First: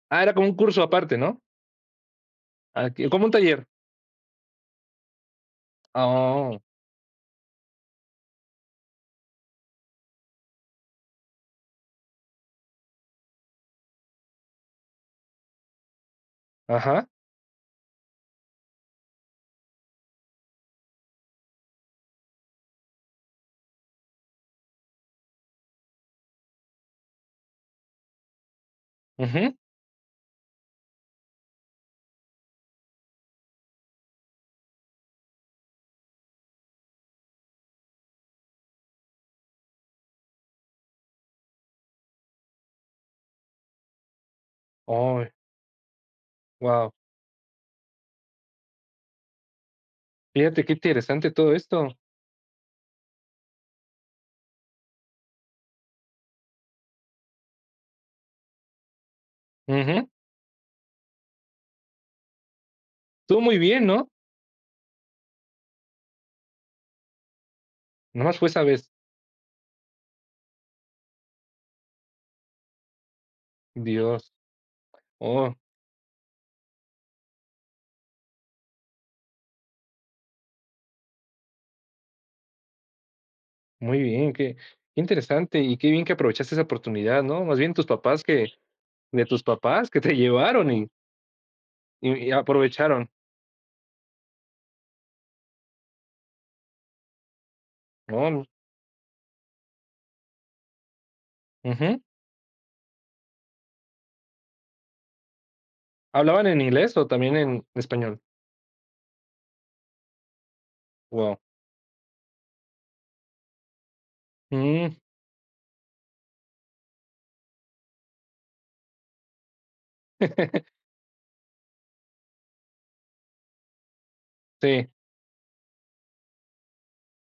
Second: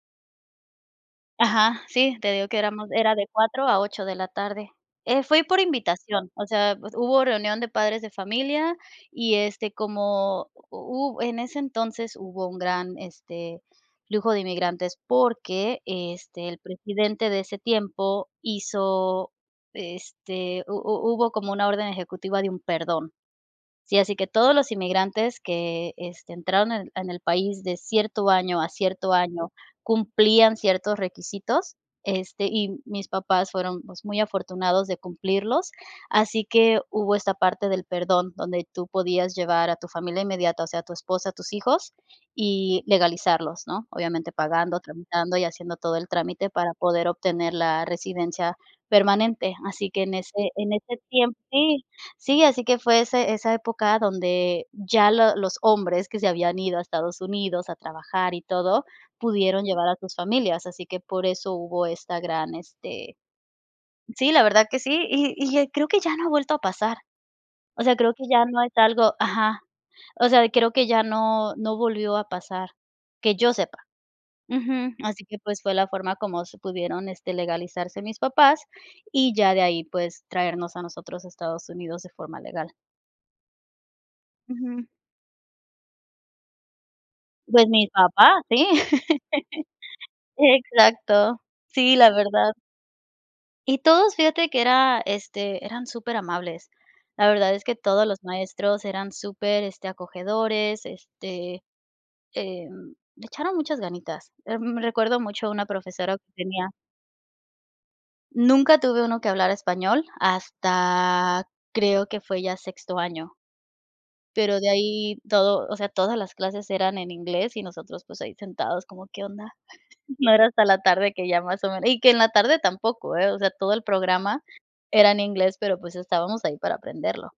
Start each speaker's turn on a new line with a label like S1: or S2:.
S1: Ah, era como un curso aparte, ¿no?
S2: Ajá, sí. Te digo que éramos
S1: Ah, que,
S2: era
S1: como
S2: de
S1: un taller.
S2: 4 a 8 de la tarde. Eh, fui por
S1: Ah,
S2: invitación, o
S1: oh.
S2: sea, pues, hubo reunión de padres de familia y, este, como hu en ese entonces, hubo un gran, este, flujo de inmigrantes. Porque, este, el
S1: Ajá.
S2: presidente de ese tiempo, hizo, este, hu hu hubo como una orden ejecutiva de un perdón. Sí, así que todos los inmigrantes, que, este, entraron en en el país de cierto año a cierto año,
S1: Ujú.
S2: cumplían ciertos requisitos, este, y mis papás fueron, pues, muy afortunados de cumplirlos, así que hubo esta parte del perdón, donde tú podías llevar, a tu familia inmediata, o sea, a tu esposa, tus hijos, y legalizarlos, ¿no? Obviamente, pagando,
S1: Oy.
S2: tramitando, y haciendo todo el trámite para
S1: Guau.
S2: poder obtener la residencia permanente. Así que, en ese
S1: Fíjate qué
S2: en ese
S1: interesante
S2: tiemp
S1: todo esto.
S2: Sí, así que fue ese esa época donde ya lo los hombres que se habían ido a Estados Unidos, a trabajar, y todo, pudieron llevar a
S1: Ujú.
S2: sus familias, así que por eso hubo esta gran este
S1: Tú, muy bien, ¿no?
S2: Sí, la verdad que sí, y y creo que ya no ha vuelto a pasar. O sea, creo que
S1: Nomás
S2: ya
S1: fue
S2: no
S1: esa
S2: es
S1: vez.
S2: algo Ajá. O sea, creo que ya no no volvió a pasar, que yo sepa.
S1: Dios.
S2: Ujú. Así que,
S1: Oh.
S2: pues, fue la forma, como se pudieron, este, legalizarse mis papás, y ya de ahí, pues traernos a nosotros a Estados Unidos de forma legal.
S1: Muy bien, que
S2: Ujú.
S1: que interesante, y qué bien que aprovechaste esa oportunidad, ¿no? Más
S2: Pues,
S1: bien, tus
S2: mi
S1: papás
S2: papá,
S1: que
S2: sí.
S1: de tus papás que te llevaron y
S2: Exacto, sí, la
S1: y y
S2: verdad.
S1: aprovecharon.
S2: Y todos, fíjate que era, este, eran superamables. La verdad es que todos los
S1: [unintelligible]
S2: maestros eran super, este, acogedores, este,
S1: Ujú.
S2: em, le echaron muchas ganitas. Em, recuerdo mucho a una profesora que
S1: ¿Hablaban en
S2: tenía
S1: inglés, o, también en español?
S2: nunca tuve 1 que hablara español,
S1: Guau.
S2: hasta, creo que fue ya sexto año pero de
S1: Mm.
S2: ahí todo, o sea, todas las clases eran en inglés, y nosotros pues ahí sentados, como, ¿qué onda? No era hasta la tarde, que ya más o menos Y que en la tarde tampoco, ¿eh? O sea, todo el programa
S1: Sí.
S2: era en inglés, pero, pues, estábamos ahí, para aprenderlo.